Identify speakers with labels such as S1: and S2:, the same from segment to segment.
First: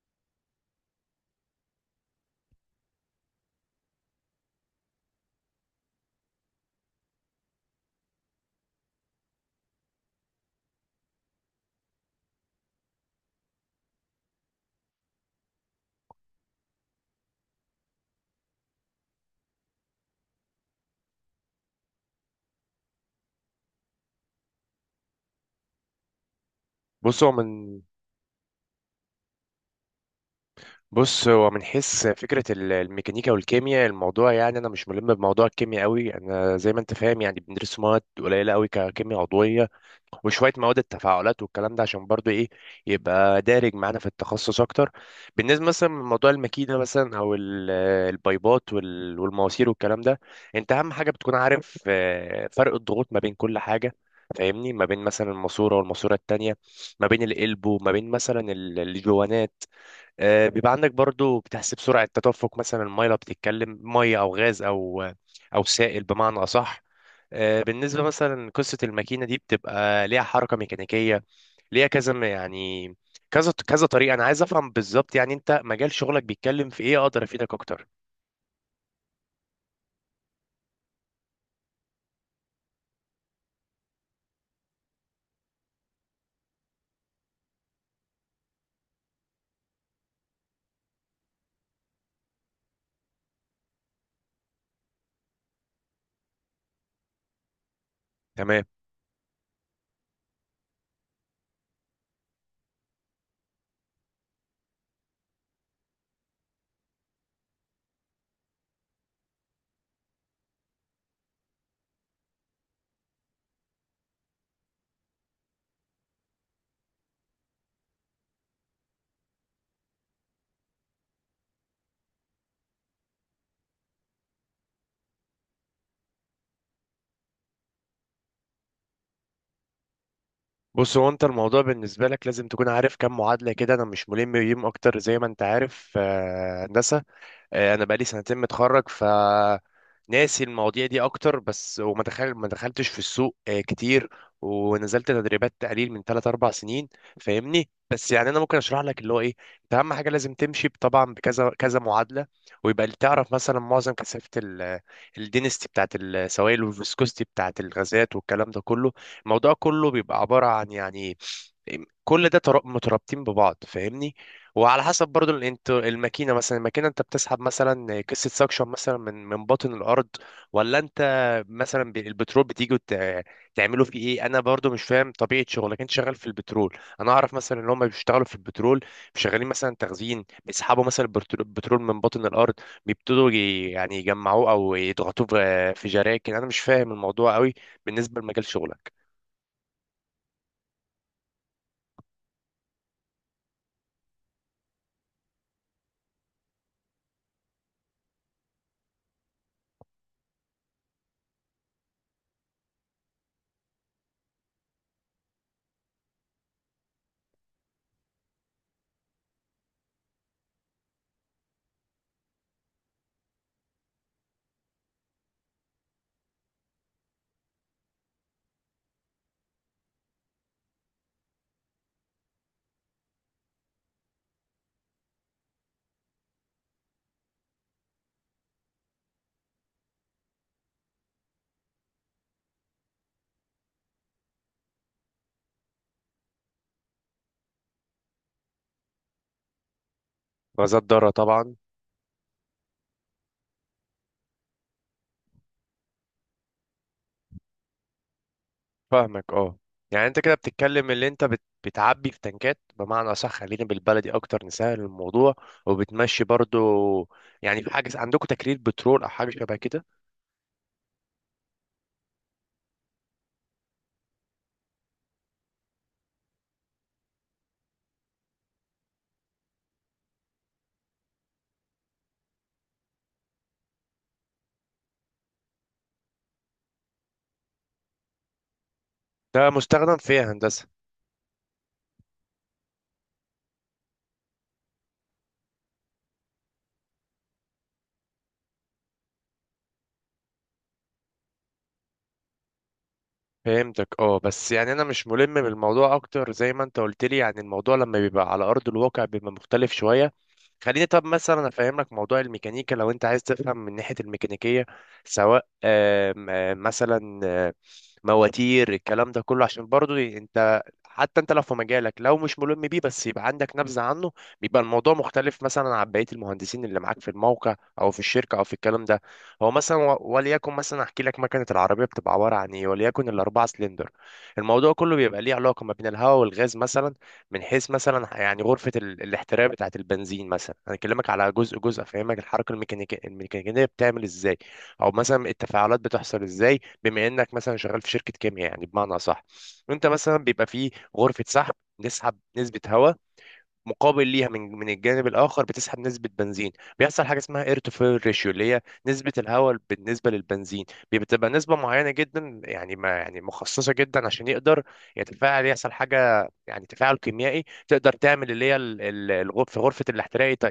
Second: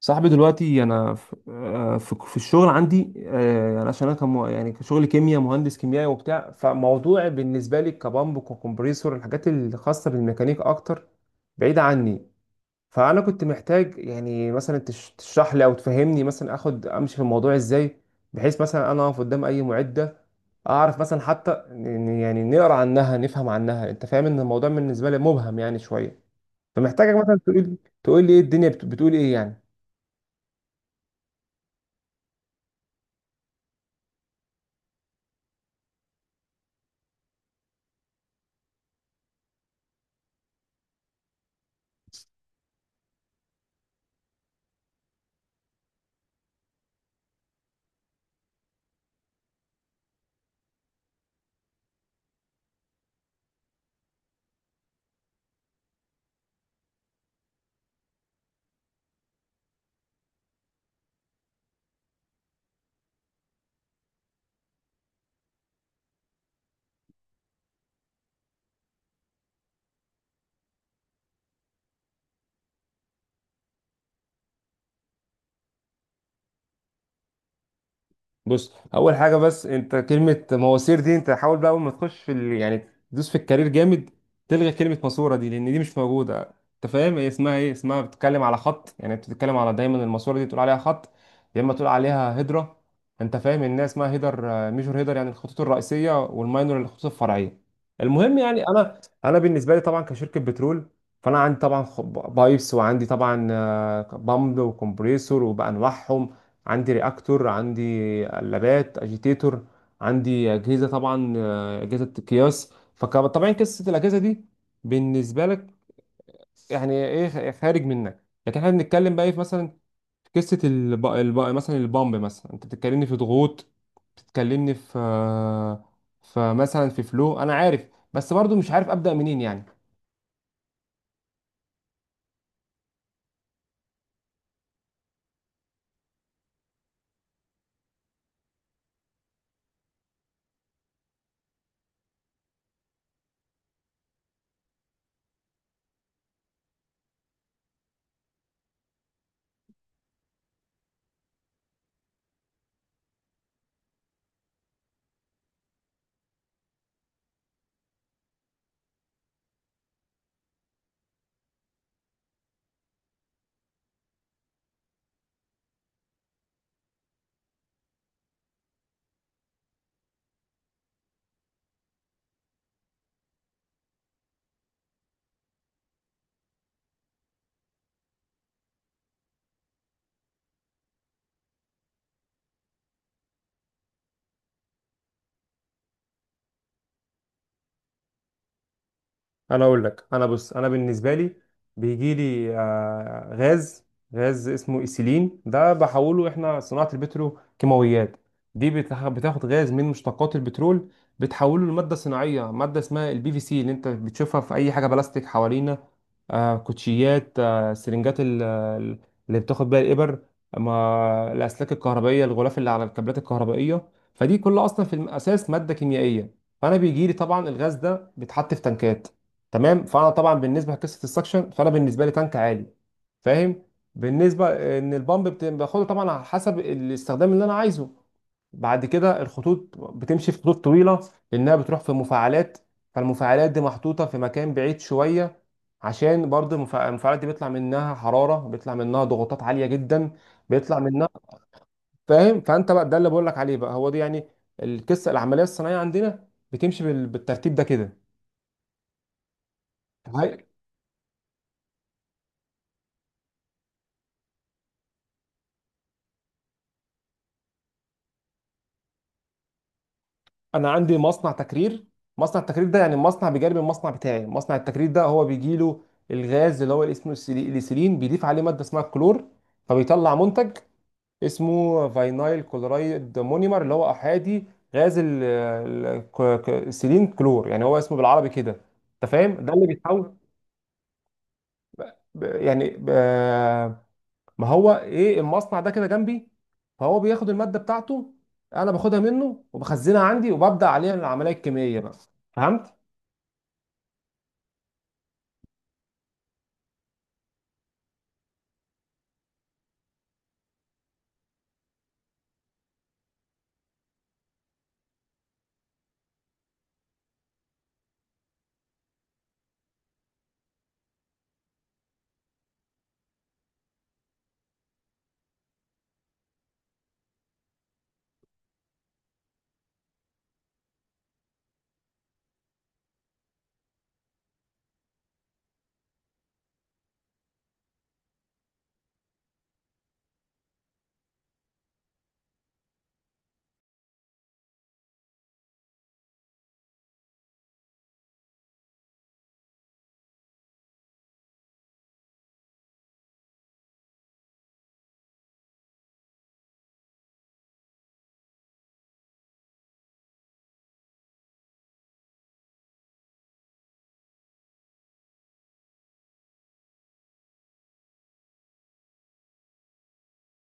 S1: صاحبي دلوقتي انا في الشغل عندي، يعني عشان انا كم، يعني كشغل كيمياء، مهندس كيميائي وبتاع، فموضوع بالنسبه لي كبامب وكمبريسور، الحاجات الخاصه بالميكانيك اكتر بعيده عني. فانا كنت محتاج يعني مثلا تشرح لي او تفهمني مثلا اخد امشي في الموضوع ازاي، بحيث مثلا انا اقف قدام اي معده اعرف مثلا يعني نقرا عنها نفهم عنها. انت فاهم ان الموضوع بالنسبه لي مبهم يعني شويه، فمحتاجك
S2: بص هو
S1: مثلا تقول
S2: من
S1: تقول لي ايه الدنيا بتقول ايه يعني.
S2: بص هو من حيث فكرة الميكانيكا والكيمياء الموضوع يعني أنا مش ملم بموضوع الكيمياء قوي، أنا زي ما أنت فاهم يعني بندرس مواد قليلة قوي ككيمياء عضوية وشوية مواد التفاعلات والكلام ده عشان برضو إيه، يبقى دارج معانا في التخصص أكتر. بالنسبة مثلا لموضوع الماكينة مثلا أو البايبات والمواسير والكلام ده، أنت أهم حاجة بتكون عارف فرق الضغوط ما بين كل حاجة، فاهمني، ما بين مثلا الماسورة والماسورة التانية، ما بين القلب وما بين مثلا الجوانات. بيبقى عندك برضو بتحسب سرعة تدفق مثلا المية، لو بتتكلم مية أو غاز أو أو سائل بمعنى أصح. بالنسبة مثلا قصة الماكينة دي بتبقى ليها حركة ميكانيكية، ليها يعني كذا كذا طريقة. أنا عايز أفهم بالظبط يعني أنت مجال شغلك بيتكلم في إيه أقدر أفيدك أكتر.
S1: بص، اول حاجه بس، انت كلمه مواسير دي، انت حاول بقى اول ما تخش يعني تدوس في الكارير جامد، تلغي كلمه ماسوره دي، لان دي مش موجوده. انت فاهم هي اسمها ايه؟ اسمها، بتتكلم على خط، يعني انت بتتكلم على دايما الماسوره دي تقول عليها خط، يا اما تقول عليها هيدرا. انت فاهم الناس اسمها هيدر، ميجور هيدر، يعني الخطوط الرئيسيه، والماينور الخطوط الفرعيه. المهم، يعني
S2: تمام.
S1: انا بالنسبه لي طبعا كشركه بترول، فانا عندي طبعا بايبس، وعندي طبعا بامب وكمبريسور وبانواعهم، عندي رياكتور، عندي قلابات اجيتيتور، عندي اجهزه طبعا، اجهزه قياس. فطبعا قصه الاجهزه دي بالنسبه لك يعني ايه خارج منك، لكن احنا بنتكلم بقى إيه في مثلا، في قصه مثلا البامب، مثلا انت بتتكلمني في ضغوط، بتتكلمني في، فمثلا في فلو، انا عارف بس برضو مش عارف ابدا منين يعني.
S2: بص هو أنت الموضوع بالنسبة لك لازم تكون عارف كم معادلة كده، أنا مش ملم بيهم أكتر زي ما أنت عارف، هندسة. انا بقالي 2 سنين متخرج ف ناسي المواضيع دي اكتر، بس وما دخل ما دخلتش في السوق كتير، ونزلت تدريبات تقليل من 3 4 سنين. فاهمني، بس يعني انا ممكن اشرح لك اللي هو ايه. انت اهم حاجه لازم تمشي طبعا بكذا كذا معادله، ويبقى اللي تعرف مثلا معظم كثافه الدينستي بتاعت السوائل والفيسكوستي بتاعت الغازات والكلام ده كله. الموضوع كله بيبقى عباره عن يعني كل ده مترابطين ببعض، فاهمني. وعلى حسب برضو ال- انت الماكينه مثلا الماكينه انت بتسحب مثلا قصه سكشن مثلا من باطن الارض، ولا انت مثلا البترول بتيجي تعملوا فيه ايه. انا برضو مش فاهم طبيعه شغلك، انت شغال في البترول. انا اعرف مثلا ان هم بيشتغلوا في البترول، شغالين مثلا تخزين، بيسحبوا مثلا البترول من باطن الارض، بيبتدوا يعني يجمعوه او يضغطوه في جراكن. انا مش فاهم الموضوع قوي بالنسبه لمجال شغلك.
S1: انا اقول لك، انا، بص، انا بالنسبه لي بيجي لي غاز. غاز اسمه ايثيلين، ده بحوله احنا صناعه البترو كيماويات، دي بتاخد غاز من مشتقات البترول، بتحوله لماده صناعيه، ماده اسمها البي في سي، اللي انت بتشوفها في اي حاجه بلاستيك حوالينا. كوتشيات، سرنجات، اللي بتاخد بيها الابر، ما الاسلاك الكهربائيه، الغلاف اللي على الكابلات الكهربائيه، فدي كلها اصلا في الاساس ماده كيميائيه. فانا بيجي لي طبعا الغاز ده، بيتحط في تنكات، تمام. فانا طبعا بالنسبه لقصه السكشن، فانا بالنسبه لي تانك عالي، فاهم. بالنسبه ان البامب باخده طبعا على حسب الاستخدام اللي انا عايزه، بعد كده الخطوط بتمشي في خطوط طويله، لانها بتروح في مفاعلات. فالمفاعلات دي محطوطه في مكان بعيد شويه، عشان برضه المفاعلات دي بيطلع منها حراره، بيطلع منها ضغوطات عاليه جدا، بيطلع
S2: غازات
S1: منها.
S2: ضاره طبعا.
S1: فاهم؟ فانت بقى ده اللي بقول لك عليه، بقى هو دي يعني القصه العمليه الصناعيه عندنا، بتمشي بالترتيب ده كده.
S2: فاهمك اه. يعني انت كده بتتكلم اللي انت بتعبي في تنكات بمعنى صح، خلينا بالبلدي اكتر نسهل الموضوع، وبتمشي برضو. يعني في حاجه عندكم تكرير بترول او حاجه شبه كده؟
S1: انا عندي مصنع تكرير. مصنع التكرير ده يعني مصنع بجانب المصنع بتاعي. مصنع التكرير ده هو بيجي له الغاز، اللي هو الاسم اليسيلين، بيضيف عليه ماده اسمها الكلور، فبيطلع منتج اسمه فاينايل كلورايد مونيمر، اللي هو احادي غاز السيلين كلور، يعني هو اسمه بالعربي كده. انت فاهم
S2: ده
S1: ده اللي
S2: مستخدم
S1: بيتحول،
S2: في هندسه.
S1: ب- يعني ب- ما هو ايه المصنع ده كده جنبي، فهو بياخد الماده بتاعته، انا باخدها منه وبخزنها عندي، وببدا عليها العمليه الكيميائيه بقى، فهمت.
S2: فهمتك اه، بس يعني انا مش ملم بالموضوع اكتر زي ما انت قلت لي، يعني الموضوع لما بيبقى على ارض الواقع بيبقى مختلف شويه. خليني طب مثلا افهمك موضوع الميكانيكا لو انت عايز تفهم من ناحيه الميكانيكيه، سواء آم، آم، مثلا آم، مواتير الكلام ده كله، عشان برضو انت حتى انت لو في مجالك لو مش ملم بيه بس يبقى عندك نبذه عنه، بيبقى الموضوع مختلف مثلا عن بقيه المهندسين اللي معاك في الموقع او في الشركه او في الكلام ده. هو مثلا وليكن مثلا احكي لك مكنه العربيه بتبقى عباره عن ايه، وليكن الاربعه سلندر. الموضوع كله بيبقى ليه علاقه ما بين الهواء والغاز مثلا، من حيث مثلا يعني غرفه الاحتراق بتاعه البنزين مثلا. انا اكلمك على جزء جزء افهمك الحركه الميكانيكيه، الميكانيكيه بتعمل ازاي، او مثلا التفاعلات بتحصل ازاي، بما انك مثلا شغال في شركه كيمياء يعني بمعنى صح. انت مثلا بيبقى في غرفه سحب نسحب نسبة هواء، مقابل ليها من الجانب الاخر بتسحب نسبه بنزين، بيحصل حاجه اسمها اير تو فويل ريشيو اللي هي نسبه الهواء بالنسبه للبنزين. بتبقى نسبه معينه جدا، يعني ما يعني مخصصه جدا عشان يقدر يتفاعل، يحصل حاجه يعني تفاعل كيميائي تقدر تعمل اللي هي الغرف في غرفه الاحتراق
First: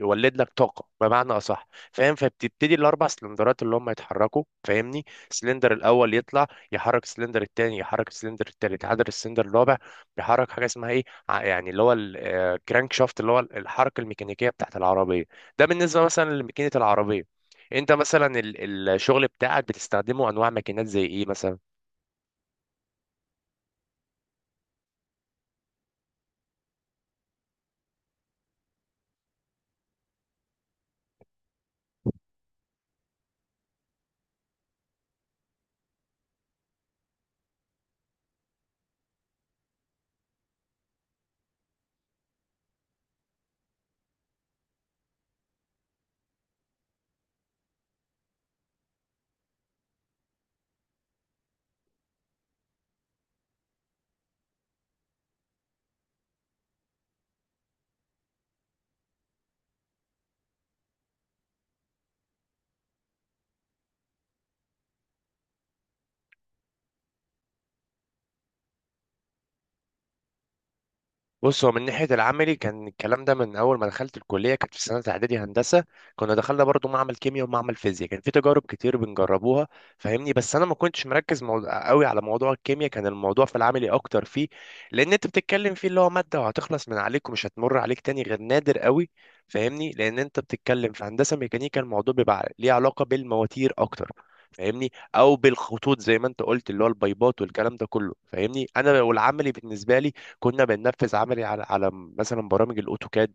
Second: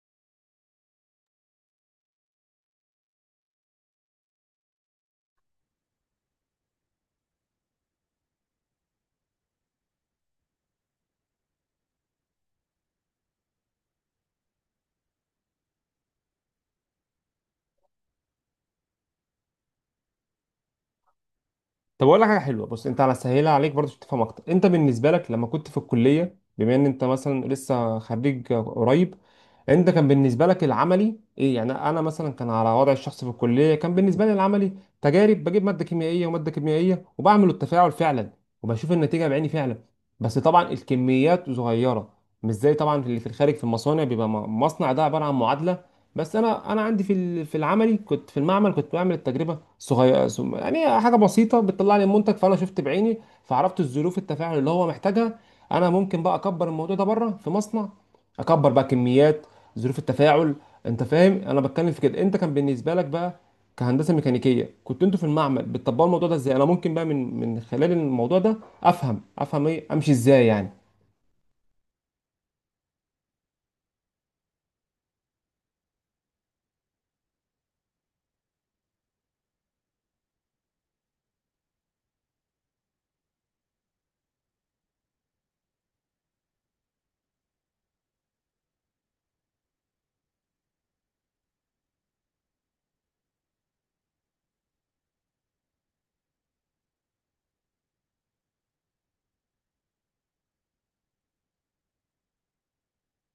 S2: يولد لك طاقه بمعنى اصح، فاهم. فبتبتدي الاربع سلندرات اللي هم يتحركوا فاهمني، السلندر الاول يطلع يحرك السلندر الثاني، يحرك السلندر الثالث، عدد السلندر الرابع بيحرك حاجه اسمها ايه، يعني اللي هو الكرانك شافت اللي هو الحركه الميكانيكيه بتاعت العربيه. ده بالنسبه مثلا لماكينه العربيه. انت مثلا الشغل بتاعك بتستخدمه انواع ماكينات زي ايه مثلا؟
S1: طب اقول لك حاجه حلوه، بص انت على سهيلها عليك برضه عشان تفهم اكتر. انت بالنسبه لك لما كنت في الكليه، بما ان انت مثلا لسه خريج قريب، انت كان بالنسبه لك العملي ايه يعني؟ انا مثلا، كان على وضع الشخص في الكليه، كان بالنسبه لي العملي تجارب، بجيب ماده كيميائيه وماده كيميائيه، وبعمل التفاعل فعلا، وبشوف النتيجه بعيني فعلا. بس طبعا الكميات صغيره، مش زي طبعا اللي في الخارج في المصانع، بيبقى مصنع ده عباره عن معادله. بس انا عندي في العملي، كنت في المعمل، كنت بعمل التجربه يعني حاجه بسيطه بتطلع لي المنتج، فانا شفت بعيني، فعرفت الظروف التفاعل اللي هو محتاجها. انا ممكن بقى اكبر الموضوع ده بره في مصنع، اكبر بقى كميات، ظروف التفاعل. انت فاهم انا بتكلم في كده؟ انت كان بالنسبه لك بقى كهندسه ميكانيكيه، كنت انتوا في المعمل بتطبقوا الموضوع ده ازاي، انا ممكن بقى من خلال الموضوع ده افهم ايه امشي ازاي يعني.
S2: بص هو من ناحية العملي كان الكلام ده من أول ما دخلت الكلية كانت في سنة إعدادي هندسة، كنا دخلنا برضو معمل كيمياء ومعمل فيزياء، كان في تجارب كتير بنجربوها فاهمني، بس أنا ما كنتش مركز موضوع قوي على موضوع الكيمياء، كان الموضوع في العملي أكتر فيه. لأن أنت بتتكلم فيه اللي هو مادة وهتخلص من عليك ومش هتمر عليك تاني غير نادر قوي، فاهمني، لأن أنت بتتكلم في هندسة ميكانيكا الموضوع بيبقى ليه علاقة بالمواتير أكتر، فاهمني، او بالخطوط زي ما انت قلت اللي هو البايبات والكلام ده كله، فاهمني. انا والعملي بالنسبه لي كنا بننفذ عملي على مثلا برامج الاوتوكاد،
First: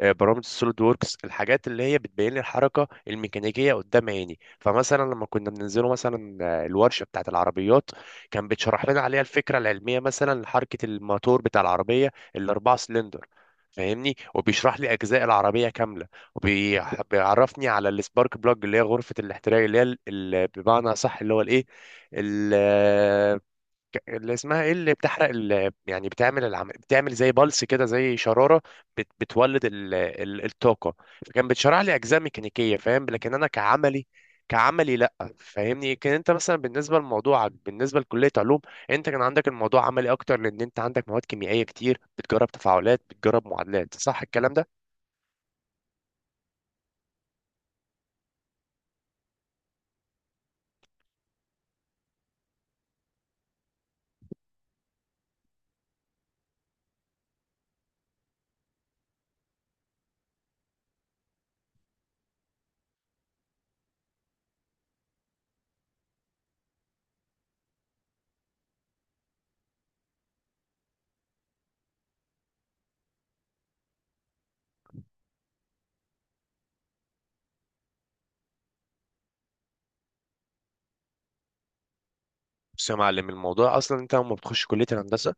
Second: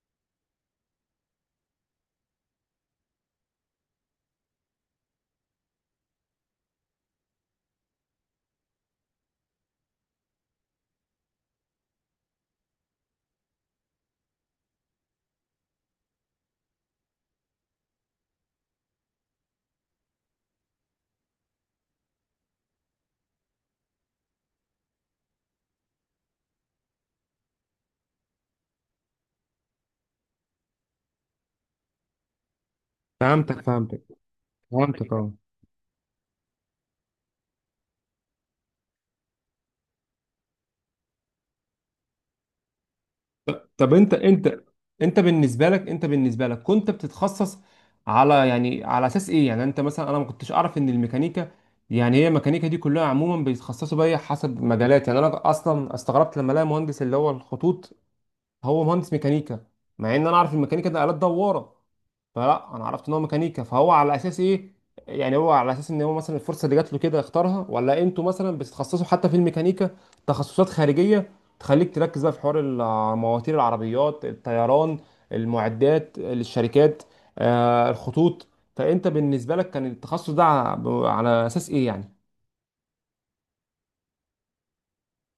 S2: برامج السوليد ووركس، الحاجات اللي هي بتبين لي الحركه الميكانيكيه قدام عيني. فمثلا لما كنا بننزله مثلا الورشه بتاعه العربيات، كان بيتشرح لنا عليها الفكره العلميه مثلا لحركه الموتور بتاع العربيه الاربعه سلندر، فاهمني، وبيشرح لي اجزاء العربيه كامله، وبيعرفني على السبارك بلاج اللي هي غرفه الاحتراق اللي هي بمعنى صح اللي هو الايه، اللي اسمها ايه، اللي بتحرق يعني بتعمل بتعمل زي بلس كده زي شراره، بتولد الطاقه. فكان بتشرح لي اجزاء ميكانيكيه فاهم، لكن انا
S1: فهمتك، فهمتك،
S2: كعملي، كعملي لا.
S1: فهمتك، اه.
S2: فاهمني، كان انت مثلا بالنسبه لموضوعك بالنسبه لكليه علوم، انت كان عندك الموضوع عملي اكتر، لان انت عندك مواد كيميائيه كتير بتجرب تفاعلات، بتجرب
S1: طب
S2: معادلات،
S1: انت
S2: صح الكلام
S1: انت
S2: ده؟
S1: انت بالنسبه لك انت بالنسبه لك كنت بتتخصص على، يعني على اساس ايه يعني؟ انت مثلا، انا ما كنتش اعرف ان الميكانيكا، يعني هي الميكانيكا دي كلها عموما بيتخصصوا بيها حسب مجالات، يعني انا اصلا استغربت لما الاقي مهندس اللي هو الخطوط، هو مهندس ميكانيكا، مع ان انا اعرف الميكانيكا ده آلات دواره. فلا، انا عرفت ان هو ميكانيكا، فهو على اساس ايه؟ يعني هو على اساس ان هو مثلا الفرصه اللي جات له كده اختارها، ولا انتوا مثلا بتتخصصوا حتى في الميكانيكا تخصصات خارجيه تخليك تركز بقى في حوار مواتير العربيات، الطيران، المعدات للشركات، الخطوط. فانت بالنسبه لك كان التخصص ده على اساس ايه يعني؟
S2: بص يا معلم الموضوع اصلا انت لما بتخش كليه الهندسه،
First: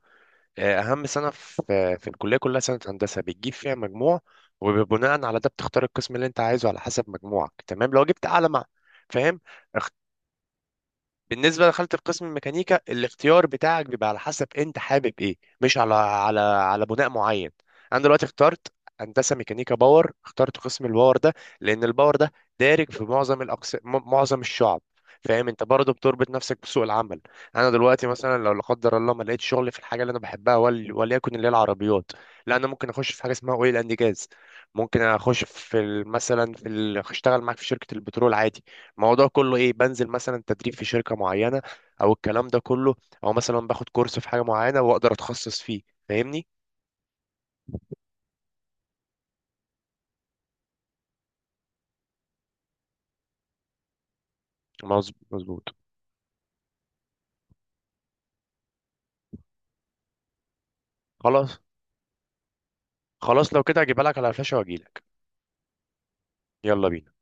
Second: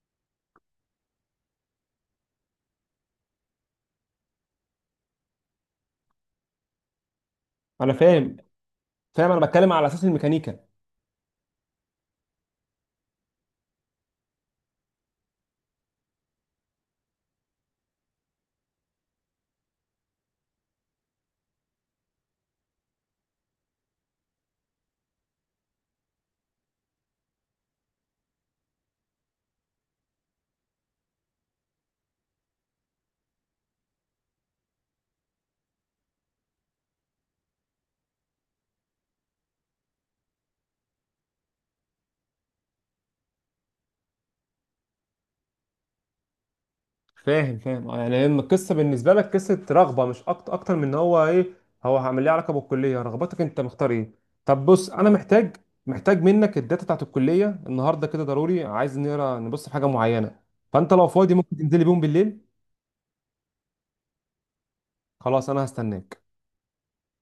S2: اهم سنه في الكليه كلها سنه هندسه بتجيب فيها مجموع، وبناء على ده بتختار القسم اللي انت عايزه على حسب مجموعك. تمام
S1: انا
S2: لو جبت
S1: فاهم،
S2: اعلى مع
S1: فاهم.
S2: فاهم.
S1: انا بتكلم على اساس الميكانيكا.
S2: بالنسبه لخانه القسم الميكانيكا، الاختيار بتاعك بيبقى على حسب انت حابب ايه، مش على بناء معين. انا دلوقتي اخترت هندسه ميكانيكا باور، اخترت قسم الباور ده لان الباور ده دارج في معظم الاقسام، معظم الشعب، فاهم. انت برضه بتربط نفسك بسوق العمل. انا دلوقتي مثلا لو لا قدر الله ما لقيتش شغل في الحاجه اللي انا بحبها وليكن اللي هي العربيات، لا انا ممكن اخش في حاجه اسمها اويل اند جاز، ممكن اخش في اشتغل معاك في شركه البترول عادي. الموضوع كله ايه، بنزل مثلا تدريب في شركة معينة او الكلام ده كله، او مثلا باخد كورس في حاجة معينة واقدر اتخصص فيه، فاهمني.
S1: فاهم، فاهم، يعني لما القصه بالنسبه لك قصه رغبه مش اكتر، اكتر من ان هو ايه هو هعمل ليه علاقه بالكليه، رغبتك انت مختار ايه. طب بص، انا محتاج
S2: مظبوط.
S1: محتاج منك الداتا بتاعت الكليه النهارده كده ضروري، عايز نقرا نبص في حاجه معينه. فانت لو فاضي ممكن
S2: خلاص،
S1: تنزلي بيهم بالليل.
S2: خلاص لو كده هجيبها لك على فلاشة واجيلك.
S1: خلاص، انا هستناك.
S2: يلا بينا.